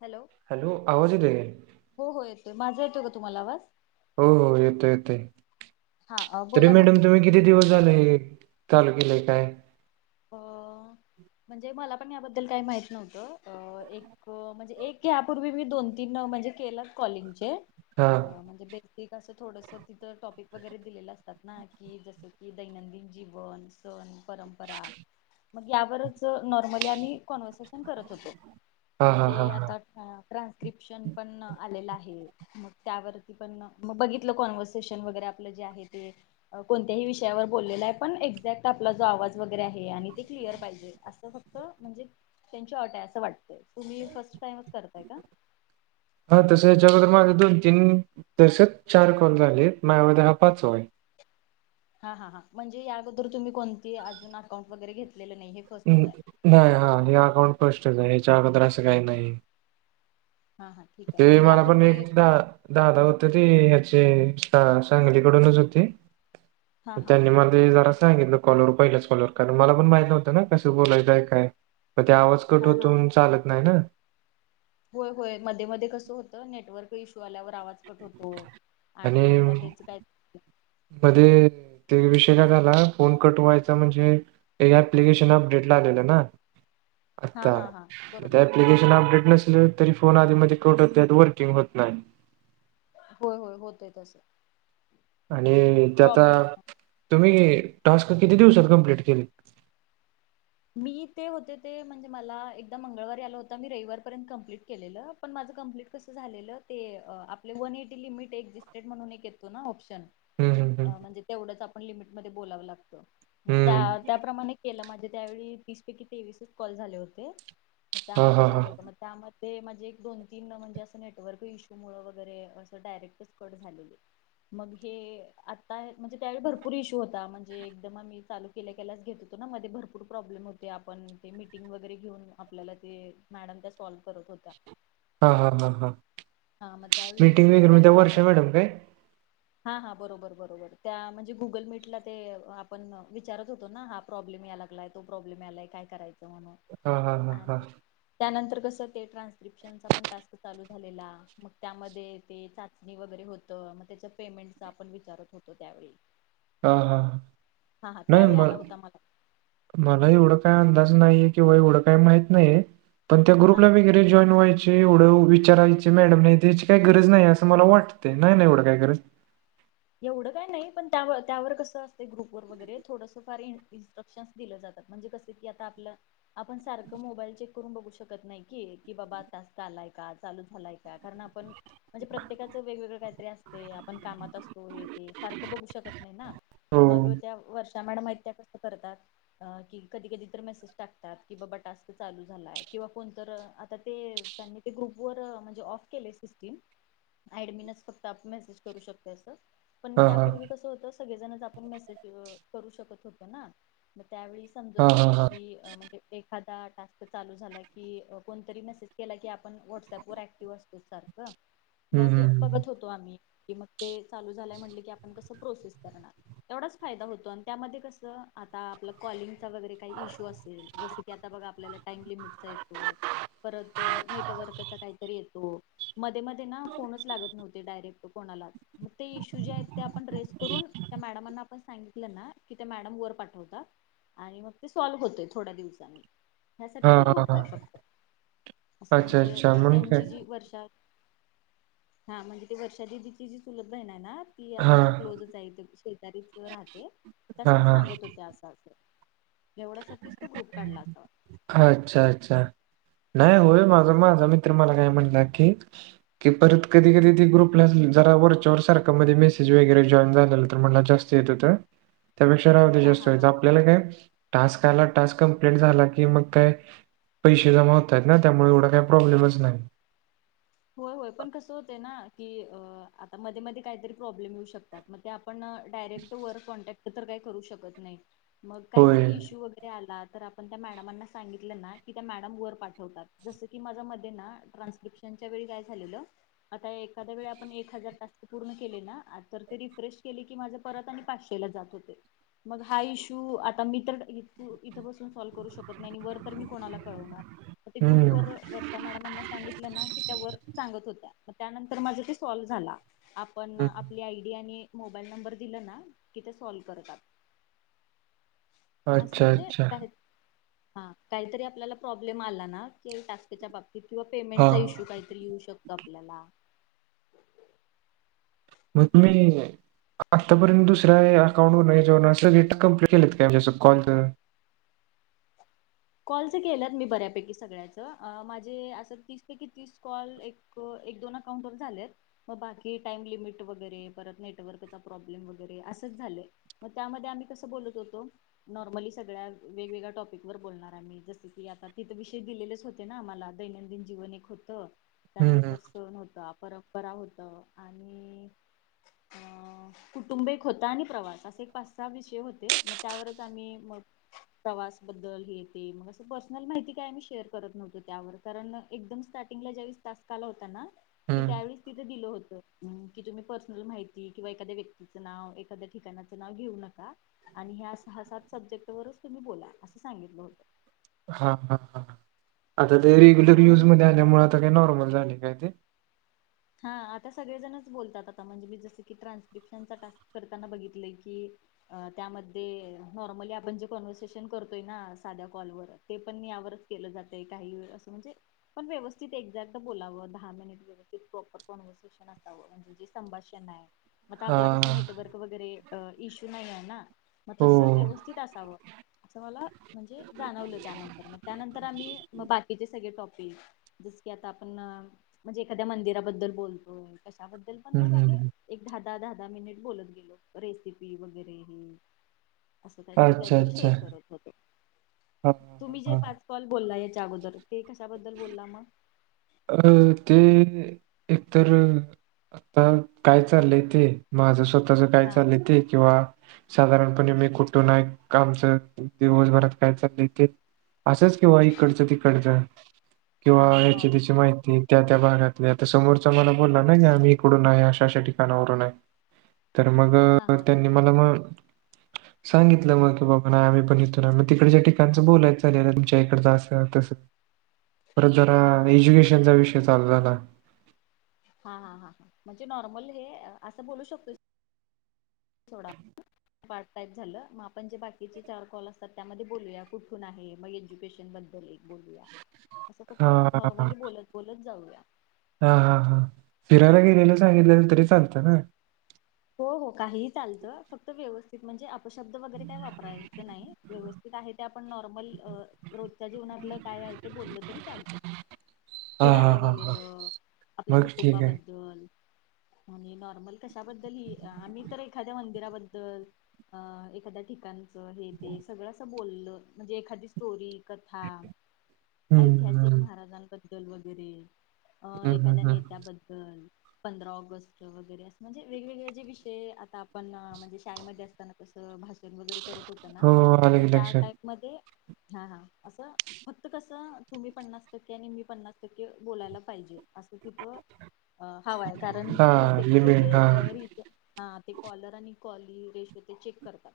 Hello, hello, आवाज येतोय काय? हो-हो येतोय. माझा येतो का तुम्हाला आवाज? हो-हो, येतोय- येतोय हा तरी बोला ना. मॅडम तुम्ही किती दिवस झालेय हे चालू केलंय काय? अ म्हणजे मला पण याबद्दल काही माहित नव्हतं, अं एक ऐक अं, म्हणजे एक यापूर्वी मी दोन- तीन म्हणजे केलं कॉलिंगचे हा म्हणजे त कि कसं थोडंस तिथं टॉपिक वगैरे दिलेलं असतात ना, कि जसं की दैनंदिन जीवन, सण परंपरा, मग यावरच नॉर्मली आम्ही कॉन्व्हर्सेशन करत होतो, हा मग हा हा ते हा आता हं ट्रान्स्क्रिप्शन पण आलेला आहे. मग त्यावरती पण, म बघितलं कॉन्व्हर्सेशन वगैरे आपलं जे आहे ते. कोणत्याही विषयावर बोललेला आहे, पण एक्झॅक्ट आपला जो आवाज वगैरे आहे आणि ते क्लिअर पाहिजे, असं फक्त म्हणजे त्यांची अट आहे असं वाटतंय, तुम्ही फर्स्ट टाइमचं करताय का? [inaudible] हा तसं याच्या अगोदर माझे दोन -तीन तसे चार कॉल झालेत, माझ्या मते हा पाचवा आहे. हा, हा, हां म्हणजे या अगोदर तुम्ही कोणती अजून अकाउंट वगैरे घेतलेलं नाहीये. नाही हा, हे अकाउंट फस्टच आहे, ह्याच्या अगोदर असं काही नाही. हा हा ठीक आहे ते मग मला पण यापूर्वी एकदा दादा होते, ते याचे सांगलीकडूनच होते हा त हा त्यांनी मला ते जरा सांगितलं कॉल वरच पहिल्याच कॉल वर, कारण मला पण माहित नव्हतं ना कसं बोलायचे आहे, काय ते आवाज कट हा होतो हा म्हणून चालत नाही ना? होय होय, मध्ये मध्ये कसं होतं नेटवर्क इश्यू आल्यावर आवाज कट होतो. आणि मध्येच काय मध्ये तो विषय काय झाला, फोन कट व्हायचा म्हणजे एक अप्लिकेशन अपडेट ला आलेलं ना. हा आता हा हा [unintelligible] बरोबर एप्लीकेशन अपडेट नसल तरी फोन आधी मधी कट होत्यात, वर्किंग होत नाही. होय होय होतय तसं. आणि ते आता, प्रॉब्लेम तुम्ही टास्क किती दिवसात कम्प्लीट केली? मी ते होते ते, म्हणजे मला एकदा मंगळवारी आलं होत, मी रविवारपर्यंत कंप्लीट केलेलं. पण माझं कम्प्लीट कसं झालेलं ते अ आपले वन एटी लिमिट एक्झिस्टेड म्हणून एक येतो ना ऑप्श हम्म हम्म अ म्हणजे तेवढच आपण लिमिटमध्ये बोलावं लागतं, मग हम्म त्यात हम्म त्याप्रमाणे केलं, माझे त्यावेळी तीस पैकी तेवीसच कॉल झाले होते. हा त्यामध्ये हा हा झालं होतं मग त्यामध्ये माझे एक दोन, तीन म्हणजे असं नेटवर्क इशूमूळ वगैरे असं डायरेक्टच कट झालेले. मग हे आता म्हणजे त्यावेळी भरपूर इशू होता, म्हणजे जेव्हा मी चालू केल्या केल्यास घेत होतो ना मध्ये भरपू प्रॉब्लेम होते, आपण ते मीटिंग वगैरे घेऊन आपल्याला ते मॅडम त्या सॉल्व करत होत्या. हा हा हा हा हा मग त्यावेळी मीटिंग इश्यू वगैरे म्हण त्या वर्षा असल्यामुळे मॅडम काय? हा हा बरोबर बरोबर त्या म्हणजे गुगल मीटला ते आपण विचारत होतो ना हा प्रॉब्लेम यालागलाय, तो प्रॉब्लेम यालाय काय करायचं म्हणून हा हा हा हा आणि त्यानंतर कसं ते ट्रान्स्क्रिप्शनचा पण टास्क चालू झालेला मग त्यामध्ये ते चाचणी वगैरे होत, मग त्याच पेमेंटच आपण विचारत होतो त्यावेळी. हा हा हा हा नाही त्यावेळी मर आला होता मला मला एवढ काय अंदाज नाहीये किंवा एवढं काय माहीत नाहीये पण त्या हा हा ग्रुपला वगैरे जॉईन व्हायचे एवढं विचारायचे मॅडम नाही त्याची काही गरज नाही असं मला वाटते, नाय ना एवढं काय गरज? एवढं काय नाही पण त्यावं त्यावर कसं असतय ग्रुपवर वगैरे थोडंसं फार इन्स् इन्स्ट्रक्शन दिलं जातात, म्हणजे कस की आता आपलं आपण सारखं मोबाईल चेक करून बघू शकत नाही की, की बाबा टास्क आलाय का, चालू झालाय कारण आपण म्हणजे प्रत्येकाचं वेगवेगळं काहीतरी असते, आपण कामात अस फोन हे ते सारखं बघू शकत नाही ना, हो. मग त्या वर्षा मॅडम आहेत त्या कस करतात. अ कि कधी कधी तर मेसेज टाकतात, की बाबा टास्क चालू झालाय किंवा कोण तरं आता ते त्यांनी ते ग्रुप वर म्हणजे ऑफ केले सिस्टीम एडमिनच फक्त आप मेसेज करू शकते असं. पण हां, हां. त्यापूर्वी कसं होतं सगळेजणच आपण मेसेज अ करू शकत होत्या ना मग त्यावेळीस हां, समजत होत हां, हां. की अ म्हणजे एखादा टास्क चालू झाला की अ कोणतरी मेसेज केला की आपण व्हॉट्सअपवर ऍक्टिव्ह असतो सार [unintelligible] हं, मग हं, हं. बघत होतो आम्ही कि मग ते चालू झालाय म्हटलं की आपण कसं प्रोसेस करणार? तेवढाच फायदा होतो आणि त्यामध्ये कसं आता आपलं कॉलिंगचा वगैरे काही इशू असेल जस की की आता बघा आपल्याला टाइम लिमिटचा येतोय, परत नेटवर्कचा काहीतरी येतो. मध्ये मध्ये ना फोनच लागत नव्हते डायरेक्ट कोणालाच मग ते इश्यू जे आहेत, ते आपण रेज करून त्या मॅडमांना आपण सांगितलं ना की त्या मॅडम वर पाठवतात. आणि मग ते सॉल्व्ह होतय थोड्या दिवसांनी, ह्यासाठी हां, तो हां, ग्रुप आहे हां. फक्त असं अच्छा, म्हणजे अच्छा. म्हणून काय? त्यांची जी वर्षा हा म्हणजे ते वर्षा दिदीची जी चुलत बहिण आहे ना, ती हां. आमच्या क्लोजच आहे, इथे शेजारीच राहते. त्या हां, सगळं हां. सांगत होत्या असं असं एवढ्यासाठीच तो ग्रुप काढला असावा. अच्छा अच्छा नाही होय हा माझा हा माझा मित्र मला काय म्हणला की कि परत कधी कधी त ग्रुपला जरा वरच्यावर सारखा मध्ये मेसेज वगैरे जॉईन झाले तर म्ह जास्त जेतु तर [unintelligible] त्यापेक्षा राहूदे हा जास्त हा हा आपल्याला काय टास्क आला टास्क कमप्लीट झाला की मग काय पैसे जमा होत आहेत ना त्यामुळे काही प्रॉब्लेमच नाही. होय होय पण कसं होतय ना की आता मध्ये मध्ये काहीतरी प्रॉब्लेम येऊ शकत‌ मग ते आपण डायरेक्ट वर कॉन्टॅक्ट तर काही करू शकत नाही, मग काय होय जरी इशु होता ते आला, तर आपण त्या मॅडमांना सांगितलं ना, की त्या मॅडम वर पाठवतात, जस की माझ्या मध्ये ना ट्रान्स्क्रिप्शनच्या वेळी काय झालेल आता एखाद्या वेळी आपण एक हजार टास्क पूर्ण केले ना, तर ते रिफ्रेश केले की माझ परत आणि पाचशेला जात होते. मग हा इश्यू, आता मी तर इथं बसून सॉल्व करू शकत नाही, आणि वर तर मी कोणाला कळवणार. ते ग्रुप हम्म वर, वर्षा मॅडमांना सांगितलं ना वर सांगत होत्या, त्यानंतर माझं सोल्व झाला, आपण हं. आपली आय डी आणि मोबाईल नंबर दिला ना, कि ते सॉल्व करतात. मासं अच्छा म्हणजे अच्छा काय? हा, काहीतरी आपल्याला प्रॉब्लेम आला ना, टास्कच्या बाबतीत, किंवा हा पेमेंटचा इशु काहीतरी येऊ शकतो आपल्याला. मग तुम्ही आतापर्यंत दुसऱ्या अकाउंटवर न हच्यावन असं डेट कं्प्लीट केलेत काय, जसं कॉल कॉलच केल्यात मी बऱ्यापैकी सगळ्याचं, माझे असं तीस पैकी तीस कॉल एक एक दोन अकाउंटवर झालेत. मग बाकी टाइम लिमिट वगैरे, परत नेटवर्कचा प्रॉब्लेम वगैरे, असंच झालंय. मग त्यामध्ये आम्ही कसं बोलत होतो, नॉर्मली सगळ्या वेगवेगळ्या टॉपिक वर बोलणार. जस की आता तिथं विषय दिलेलेच होते ना आमाला, दैनंदिन जीवन एक होतं हम्म हम्म त्यानंतर सण होता, परंपरा होतं, आणि ह अ [unintelligible] कुटुंब एक होता, आणि प्रवास, असे एक पाच सहा विषय होते, मग त्यावरच आम्ही मग प्रवास बद्दल हे ते मग असं पर्सनल माहिती काय आमही शेअर करत नव्हतो त्यावर, कारण एकदम स्टार्टिंगला ज्यावेळेस टास्क आला होता ना कि हम्म त्यावेळीस तिथे दिलं होतं, कि तुम्ही पर्सनल माहिती, किंवा एखा्या व्यक्तीचं नाव एखाद्या ठिकाणाचं नाव घेऊ नका. आणि ह्या सहा सात सब्जेक्ट वरच तुम्ही बोला, असं सांगितलं होतं. हा हा हा, आता ते हा रेग्युलर युज म्हणूनच मध्ये आल्यामुळे, आता काही नॉर्मल झाले काय ते. हा, आता सगळेजणच बोलतात, आता म्हणजे मी जस की ट्रान्स्क्रिप्शनचा टास्क करताना बघितलेय की अ त्यामध्ये, नॉर्मली आपण जे कॉन्व्हर्सेशन करतोय ना साध्या कॉलवर ते पण यावरच केलं जातय, काही व असं म्हणजे पण व्यवस्थित एक्झॅक्ट बोलावं, दहा मिनिट व्यवस्थित संभाषण हाय, मी आता हा आपला कसा नेटवर्क वगैरे इशू नाही आहे ना, मग हो तस व्यवस्थित असावं. असं मला म्हणजे, जाणवलं त्यानंतर, मग त्यानंतर आम्ही बाकीचे सगळे टॉपिक, जस की आता आपण, म्हणजे एखाद्या मंदिराबद्दल बोलतोय, कशाबद्दल पण हम्म मग आम्ही हम्म एक दहा दहा दहा दहा मिनिट बोलत गेलो, रेसिपी वगैरे, हे. असं काहीतरी अच्छा काहीतरी अच्छा शेअर करत होते, हा हा तुम्ही जे हा पाच कॉल बोललाय अगोदर, ते कशाबद्दल बोलला मग? अरे ते एकतर, आता काय चाललंय ते माझं स्वतःच काय हा चालय ते, किंवाऽ साधारणपणे मी कुठून आहे, आमचं दिवसभरात काय चाललंय ते, असंच, किंवा इकडचं तिकडचं, किंवा हा हा याच्याऽ नॉर्म माहिती त्या त्या भागातली, आता समोरच मला बोलला ना, की आम्ही इकडून आहे, अशा अशा ठिकाणावरून आहे, तर मग, हा हा हा त्यांनी हा मला मगऽ सांगितलं, मग की बाबा आम्ही पण इथून आहे, मग तिकडच्या ठिकाणचं बोलायचं झालेलं, तुमच्या इकडचं असं तसं. परत जरा हा हा एज्युकेशनचा विषय चालू झाला. हा हा हां, म्हणजे नॉर्मल हे, असं बोलू शकतोऽ पार्ट टाईप झालं, मग आपण जे बाकीचे चार कॉल असतात त्यामध्ये बोलूया कुठून आहे मग एज्युकेशन बद्दल एक बोलूया. ह. [unintelligible] असं फक्त, नॉर्मली बोलत बोलत जाऊया. हा हा हा, फिरायला गेलेलं सांगितलंलं तरी चालतं ना? हो हो, काहिही चालतं, फक्त व्यवस्थित म्हणजे अपशब्द वगैरे काय वापरा व्यवस्थित आहे ते आपण नॉर्मल, अ रोजच्या जीवनातलं काय आय ते बोललं तरी चालतं. हां हां फिरायला हां हां. गेलेलं,, आपल्या मग ठीक आहे. कुटुंबाबद्दल आणि नॉर्मल कशाबद्दल ह, आम्ही तर एखाद्या मंदिराबद्दल, अ एखाद्या ठिकाण असं हे ते, सगळं असं बोललं, म्हणजे एखादी स्टोरी कथा, हं, ऐतिहासिक हं, महाराजांन बद्दल वगैरे अ हं, हं, एखाद्या हं. नेत्याबद्दल, पंधरा ऑगस्ट वगैरे, असं म्हणजे वेगवेगळे जे विषय, आता आपण शाळेत मध्ये असताना कसं अ भाषण वगैरे करत होत ना,, हो, आलं तर की त्या लक्षात. टाईप मध्ये हा हा असं, फक्त कसं तुम्ही पन्नास टक्के आणि मी पन्नास टक्के, बोलायला पाहिजे. असं तिथं हवा आहे, कारण हां, रिजेक्टच जे. लिमिट हां, रिज हा ते कॉलर आणि कॉली रेश हो ते चेक करतात.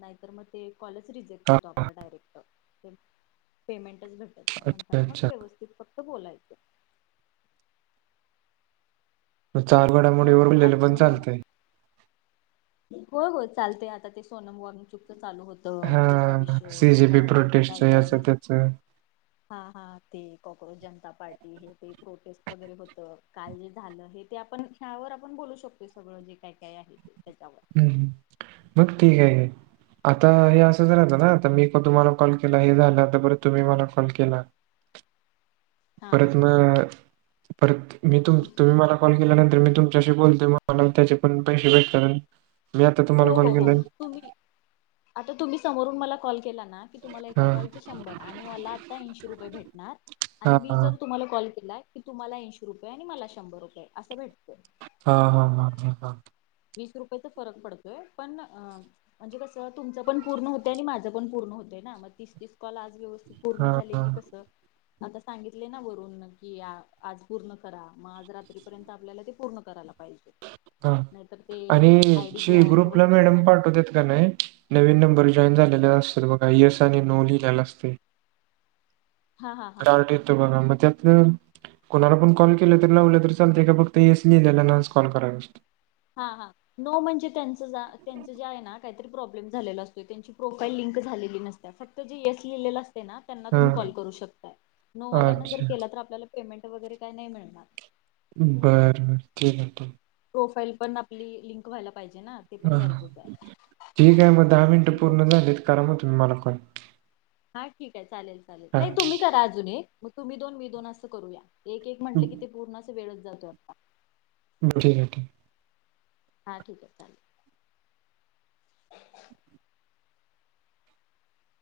नाहीतर मग ते कॉलच रिजेक्ट हां, होतो हां. आपला डायरेक्ट,, ते पेमेंटचं भेटत नाही. अच्छा, म्हणताना मग अच्छा. व्यवस्थित फक्त बोलायचं. चालु घडामोडीवर मग बोललेलं पण चालतय. हो हो चालतय, आता ते सोनम वॉून चुपत चालू होत त त्याचा हां, विषय, सीजेबी परत आणि काय प्रोटेस्टचं काय याचं आहे त्याचं. हा हा ते कॉक्रोज जनता पार्टी, हे ते प्रोटेस्ट वगैरे होतं,, काल जे झालं हे ते आपण ह्यावर आपण बोलू शकतो सगळं जे काय काय आहे ते त्याच्यावर. हम्म, मग ठिक हाय हे. आता हे असंच राहतं ना, आता मी तुम्हाला कॉल केला हे झालं परत तुम्ही मला कॉल केला [inaudible] हा हा परत म परत मी तु तुम्ही मला कॉल केल्यानंतर मी तु मच्याशी बोलतो मला त्याचे पण पैसे भेटनारं हो हो हो तुम्ही, आता तुम्ही समोरून मला कॉल केला ना तुम्हाला हा एका कॉलचे शंभर, आणि मला आता ऐशी रुपये भेटणार, आणि हा मी जर तुम्हाला कॉल केलाय. की तुमाला ऐंशी रुपय आणि मला शंभर रुपय, असं भेटतात. हा हा. वीस रुपयचा फरक पडत पण म्हणजे कसं तुमचं पण पूर्ण होतंय आणि माझं पण पूर्ण होतंय ना मग तीस तीस कॉल आज व्यवस्थित पूर्ण हा झाले हा कि कसं आता सांगितले ना वरून की आ आज पूर्ण करा मग आज रात्रीपर्यंत आपल्याला ते पूर्ण कराय लागतं. पाहिजे नाहीतर ते आय डी ब्लॉक आपल्या वगैरे मॅडम पण पाठवत्यात का नाही नवीन नंबर जॉईन झालेला असतील बघ एस आणि नो लिहलेला असतय हा हा हा चार्ट येतो बघा मग त्यात कोणाला पण कॉल केलं तरी लावलं तर चालतंय एका फक्त एस लिहिलेल्यानाच कॉल करायचा असतो. हां हां. नो म्हणजे त्यांच त्यांच जे आहे ना काहीतरी प्रॉब्लेम झालेला असतोय त्यांची प्रोफाईल लिंक झालेली नसतेय फक्त ते जे येस लिहिलेलं असतय ना त्यांना तुम्ही कॉल हा करू शकताय नो वाल्यांना जर अच्छा केला तर आपल्याला पेमेंट वगैरे काय नाही मिळणार. बरं बरं ठीकय ठीकय. प्रोफाईल पण आपली लिंक व्हायला पाहिजे ना? ते पण हम्म गरजेचं हं आहे ठीक आहे मग दहा मिनिटं ठीक आहे पूर्ण झालीत करा मग तुम्ही मला कॉल. हा ठीक आहे चालेल चालेल, हा नाही ठीक तुम्ही करा अजून एक मग तुम्ही दोन, मी दोन असं करूया. एक एक म्हटल की ते पूर्ण अस वेळच जातो आपला. बर ठीकय ठीकय. हां ठीक आहे चालल.